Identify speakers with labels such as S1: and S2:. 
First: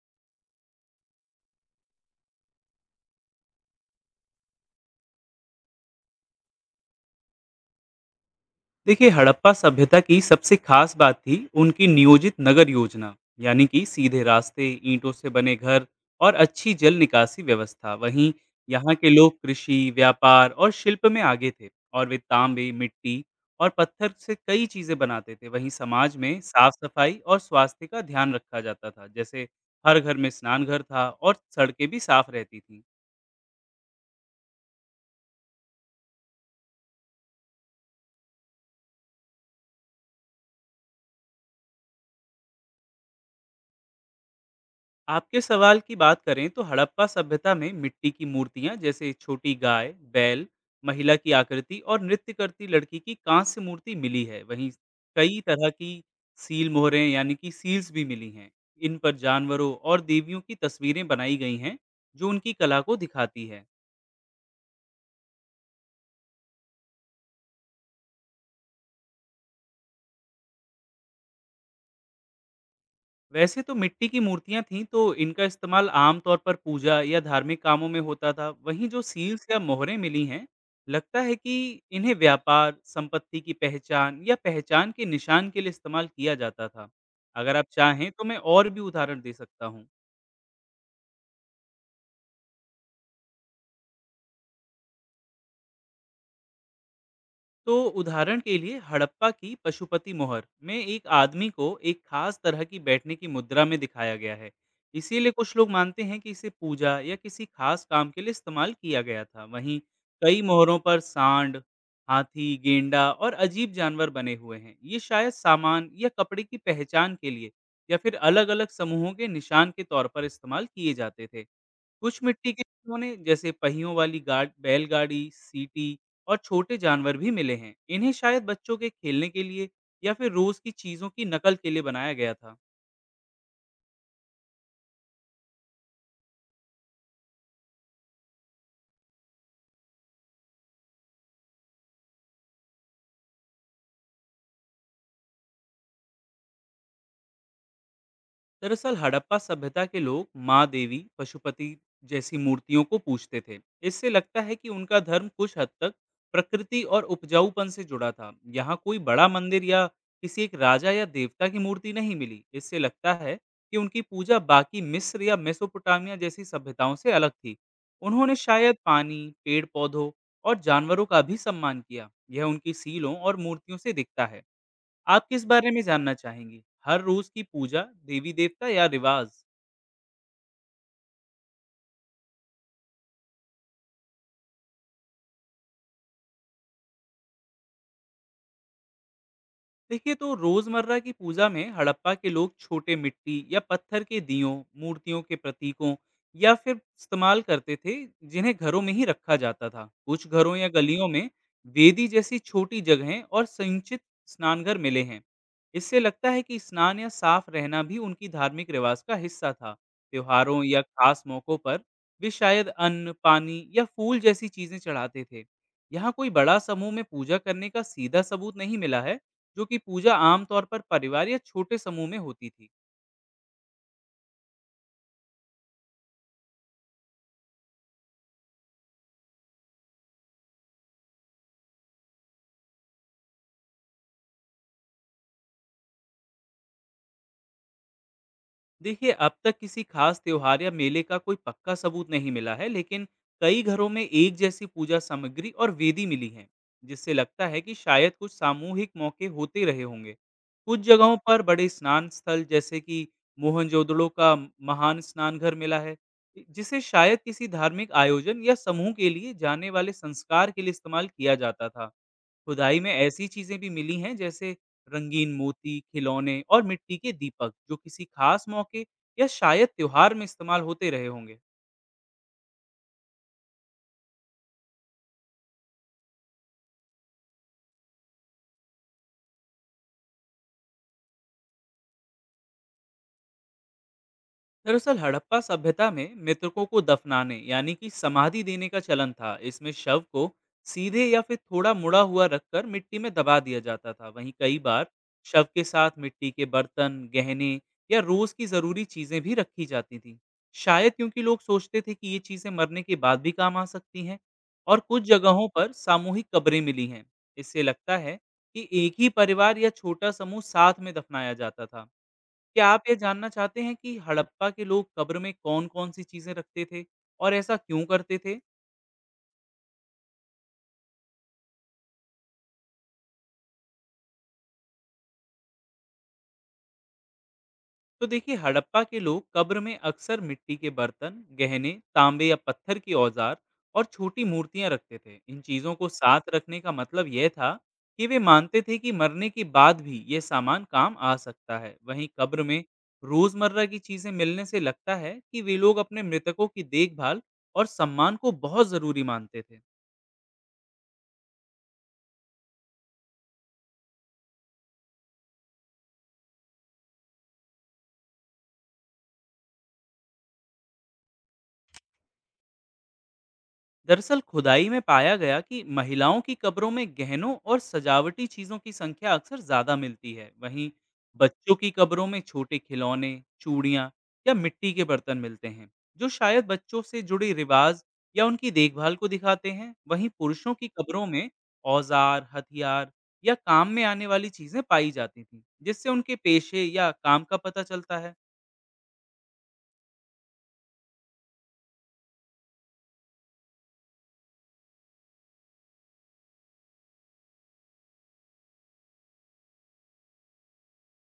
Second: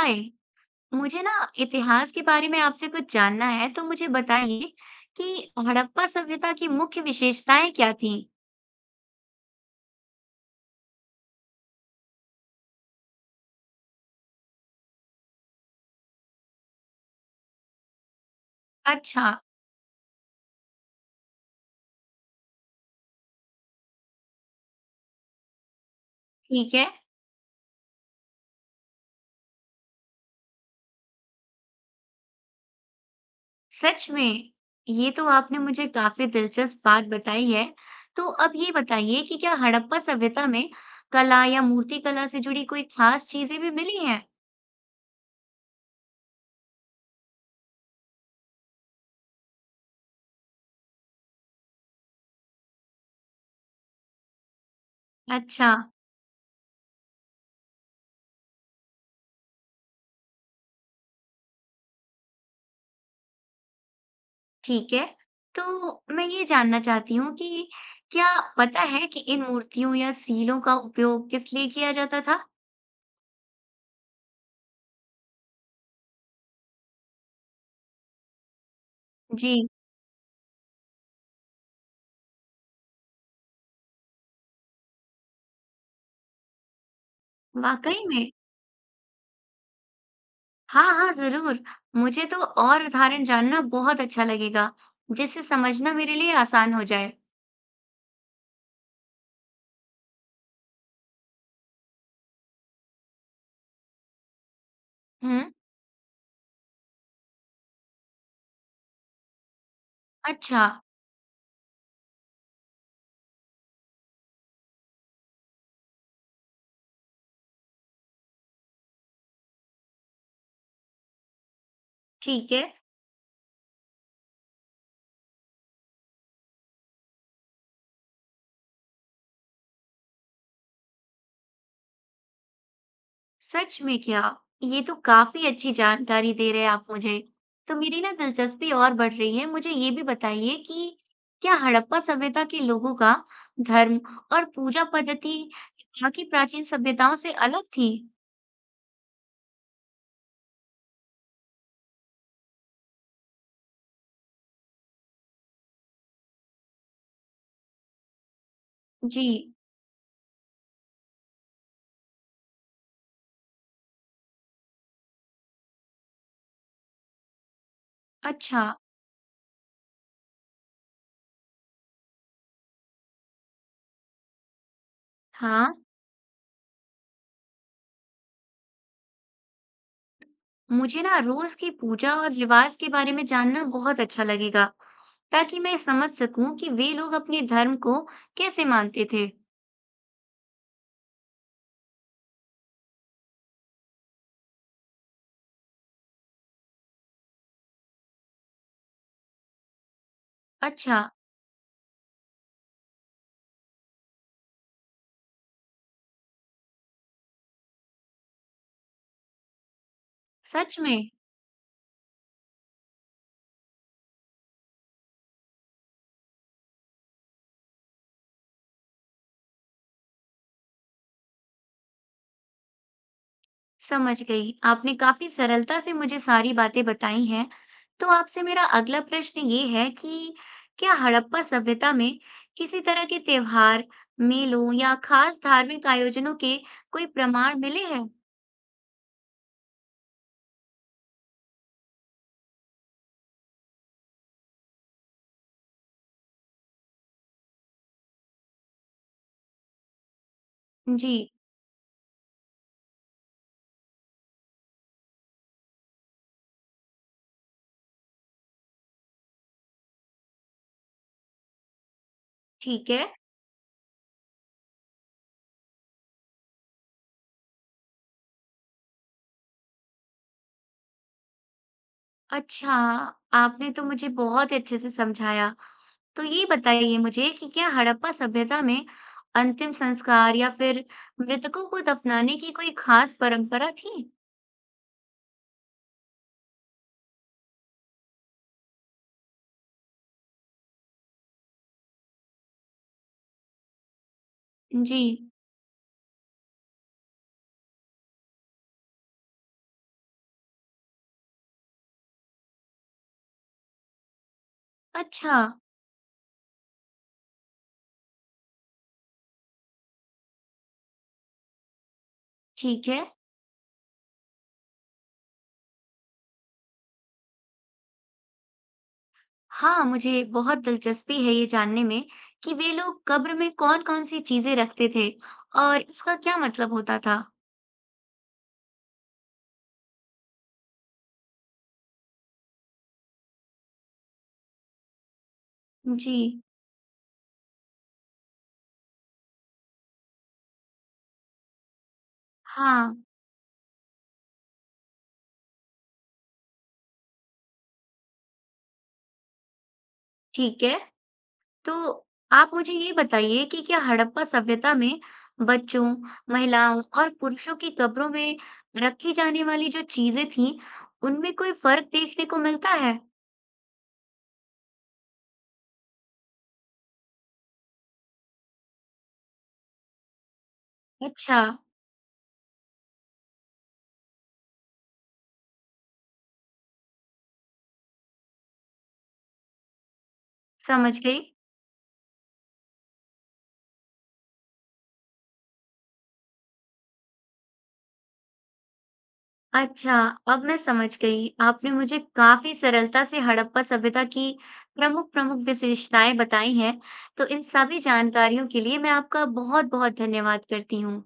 S1: हाय। मुझे ना इतिहास के बारे में आपसे कुछ जानना है, तो मुझे बताइए कि हड़प्पा सभ्यता की मुख्य विशेषताएं क्या थीं।
S2: देखिए, हड़प्पा सभ्यता की सबसे खास बात थी उनकी नियोजित नगर योजना। यानी कि सीधे रास्ते, ईंटों से बने घर और अच्छी जल निकासी व्यवस्था। वहीं यहाँ के
S1: अच्छा।
S2: लोग कृषि, व्यापार और शिल्प में आगे थे और वे तांबे, मिट्टी और पत्थर से कई चीजें बनाते थे। वहीं समाज में साफ
S1: ठीक है।
S2: सफाई और स्वास्थ्य का ध्यान रखा जाता था। जैसे हर घर में स्नानघर था और सड़कें भी साफ रहती थी।
S1: सच में? ये तो आपने मुझे काफी दिलचस्प बात बताई है। तो अब ये बताइए कि क्या हड़प्पा सभ्यता में कला या मूर्तिकला से जुड़ी कोई खास चीजें भी मिली हैं।
S2: आपके सवाल की बात करें तो हड़प्पा सभ्यता में मिट्टी की मूर्तियां जैसे छोटी गाय, बैल, महिला की आकृति और नृत्य करती लड़की की कांस्य मूर्ति मिली है। वहीं कई तरह
S1: अच्छा।
S2: की सील मोहरें यानी कि सील्स भी मिली हैं। इन पर जानवरों और देवियों की तस्वीरें बनाई गई हैं जो उनकी कला को दिखाती है।
S1: ठीक है। तो मैं ये जानना चाहती हूँ कि क्या पता है कि इन मूर्तियों या सीलों का उपयोग किस लिए किया जाता था।
S2: वैसे तो मिट्टी की मूर्तियां थीं तो इनका इस्तेमाल आमतौर पर पूजा या धार्मिक कामों में होता था। वहीं जो सील्स या
S1: जी।
S2: मोहरें मिली हैं, लगता है कि इन्हें व्यापार, संपत्ति की पहचान या पहचान के निशान के लिए इस्तेमाल किया जाता था। अगर आप
S1: वाक़ई
S2: चाहें तो
S1: में?
S2: मैं और भी उदाहरण दे सकता हूँ।
S1: हाँ, हाँ, ज़रूर। मुझे तो और उदाहरण जानना बहुत अच्छा लगेगा, जिससे समझना मेरे लिए आसान हो जाए।
S2: तो उदाहरण के लिए हड़प्पा की पशुपति मोहर में एक आदमी को एक खास तरह की बैठने की मुद्रा में दिखाया गया है। इसीलिए
S1: हुँ।
S2: कुछ लोग मानते हैं कि इसे पूजा या किसी खास काम के लिए इस्तेमाल किया गया था। वहीं कई
S1: अच्छा।
S2: मोहरों पर सांड, हाथी, गेंडा और अजीब जानवर बने हुए हैं। ये शायद सामान या कपड़े की पहचान के लिए या फिर अलग अलग समूहों के निशान के तौर पर इस्तेमाल किए जाते थे। कुछ मिट्टी
S1: ठीक
S2: के
S1: है।
S2: खिलौने जैसे पहियों वाली गाड बैलगाड़ी, सीटी और छोटे जानवर भी मिले हैं। इन्हें शायद बच्चों के खेलने के लिए या फिर रोज की चीजों की नकल के लिए बनाया गया था।
S1: सच में क्या? ये तो काफ़ी अच्छी जानकारी दे रहे हैं आप मुझे। तो मेरी ना दिलचस्पी और बढ़ रही है। मुझे ये भी बताइए कि क्या हड़प्पा सभ्यता के लोगों का धर्म और पूजा पद्धति बाकी प्राचीन सभ्यताओं से अलग थी?
S2: दरअसल हड़प्पा सभ्यता के लोग माँ देवी, पशुपति जैसी मूर्तियों को पूजते थे। इससे लगता है कि उनका धर्म कुछ हद तक प्रकृति और उपजाऊपन से जुड़ा था। यहाँ कोई
S1: जी।
S2: बड़ा मंदिर या किसी एक राजा या देवता की मूर्ति नहीं मिली। इससे लगता है कि उनकी पूजा बाकी मिस्र या मेसोपोटामिया जैसी सभ्यताओं से अलग थी। उन्होंने
S1: अच्छा।
S2: शायद पानी, पेड़ पौधों और जानवरों का भी सम्मान किया। यह उनकी सीलों और मूर्तियों से दिखता है। आप किस बारे
S1: हाँ।
S2: में जानना चाहेंगी? हर रोज की पूजा, देवी-देवता या रिवाज?
S1: मुझे ना रोज की पूजा और रिवाज के बारे में जानना बहुत अच्छा लगेगा, ताकि मैं समझ सकूं कि वे लोग अपने धर्म को कैसे मानते थे।
S2: देखिए, तो रोजमर्रा की पूजा में हड़प्पा के लोग छोटे मिट्टी या पत्थर के दियों, मूर्तियों के प्रतीकों या फिर इस्तेमाल करते थे, जिन्हें घरों में ही रखा जाता था। कुछ घरों या
S1: अच्छा।
S2: गलियों में वेदी जैसी छोटी जगहें और संचित स्नानघर मिले हैं। इससे लगता है कि स्नान या साफ रहना भी उनकी धार्मिक रिवाज का हिस्सा था। त्योहारों
S1: सच
S2: या
S1: में।
S2: खास मौकों पर वे शायद अन्न, पानी या फूल जैसी चीजें चढ़ाते थे। यहाँ कोई बड़ा समूह में पूजा करने का सीधा सबूत नहीं मिला है, जो कि पूजा आमतौर पर परिवार या छोटे समूह में होती थी।
S1: समझ गई। आपने काफी सरलता से मुझे सारी बातें बताई हैं। तो आपसे मेरा अगला प्रश्न ये है कि क्या हड़प्पा सभ्यता में किसी तरह के त्योहार, मेलों या खास धार्मिक आयोजनों के कोई प्रमाण मिले हैं।
S2: देखिए, अब तक किसी खास त्योहार या मेले का कोई पक्का सबूत नहीं मिला है, लेकिन कई घरों में एक जैसी पूजा सामग्री और वेदी मिली हैं, जिससे लगता है कि शायद कुछ सामूहिक मौके होते रहे होंगे। कुछ
S1: जी।
S2: जगहों पर बड़े स्नान स्थल जैसे कि मोहनजोदड़ो का महान स्नानघर मिला है, जिसे शायद किसी धार्मिक आयोजन या समूह के लिए जाने वाले संस्कार के लिए इस्तेमाल किया जाता था। खुदाई में
S1: ठीक है।
S2: ऐसी चीजें भी मिली हैं जैसे रंगीन मोती, खिलौने और मिट्टी के दीपक, जो किसी खास मौके या शायद त्योहार में इस्तेमाल होते रहे होंगे।
S1: अच्छा, आपने तो मुझे बहुत अच्छे से समझाया। तो ये बताइए मुझे कि क्या हड़प्पा सभ्यता में अंतिम संस्कार या फिर मृतकों को दफनाने की कोई खास परंपरा थी?
S2: दरअसल हड़प्पा सभ्यता में मृतकों को दफनाने यानी कि समाधि देने का चलन था। इसमें शव को सीधे या फिर थोड़ा मुड़ा हुआ रखकर मिट्टी में दबा दिया जाता था। वहीं कई बार
S1: जी।
S2: शव के साथ मिट्टी के बर्तन, गहने या रोज की जरूरी चीजें भी रखी जाती थी, शायद क्योंकि लोग सोचते थे कि ये चीजें मरने के बाद भी काम आ सकती हैं। और कुछ
S1: अच्छा।
S2: जगहों पर सामूहिक कब्रें मिली हैं। इससे लगता है कि एक ही परिवार या छोटा समूह साथ में दफनाया जाता था। क्या आप
S1: ठीक
S2: ये
S1: है।
S2: जानना चाहते हैं कि हड़प्पा के लोग कब्र में कौन-कौन सी चीजें रखते थे और ऐसा क्यों करते थे?
S1: हाँ, मुझे बहुत दिलचस्पी है ये जानने में कि वे लोग कब्र में कौन-कौन सी चीजें रखते थे और इसका क्या मतलब होता था।
S2: तो देखिए, हड़प्पा के लोग कब्र में अक्सर मिट्टी के बर्तन, गहने, तांबे या पत्थर के औजार और छोटी मूर्तियां रखते थे। इन चीजों को साथ
S1: जी।
S2: रखने का मतलब यह था कि वे मानते थे कि मरने के बाद भी यह सामान काम आ सकता है। वहीं कब्र में
S1: हाँ।
S2: रोजमर्रा की चीजें मिलने से लगता है कि वे लोग अपने मृतकों की देखभाल और सम्मान को बहुत जरूरी मानते थे।
S1: ठीक है। तो आप मुझे ये बताइए कि क्या हड़प्पा सभ्यता में बच्चों, महिलाओं और पुरुषों की कब्रों में रखी जाने वाली जो चीजें थीं, उनमें कोई फर्क देखने को मिलता है?
S2: दरअसल खुदाई में पाया गया कि महिलाओं की कब्रों में गहनों और सजावटी चीजों की संख्या अक्सर ज्यादा मिलती है। वहीं
S1: अच्छा।
S2: बच्चों की कब्रों में छोटे खिलौने, चूड़ियाँ या मिट्टी के बर्तन मिलते हैं, जो शायद बच्चों से जुड़े रिवाज या उनकी देखभाल को दिखाते हैं। वहीं पुरुषों की
S1: समझ
S2: कब्रों
S1: गई।
S2: में औजार, हथियार या काम में आने वाली चीजें पाई जाती थी, जिससे उनके पेशे या काम का पता चलता है।
S1: अच्छा, अब मैं समझ गई। आपने मुझे काफी सरलता से हड़प्पा सभ्यता की प्रमुख प्रमुख विशेषताएं बताई हैं। तो इन सभी जानकारियों के लिए मैं आपका बहुत बहुत धन्यवाद करती हूँ।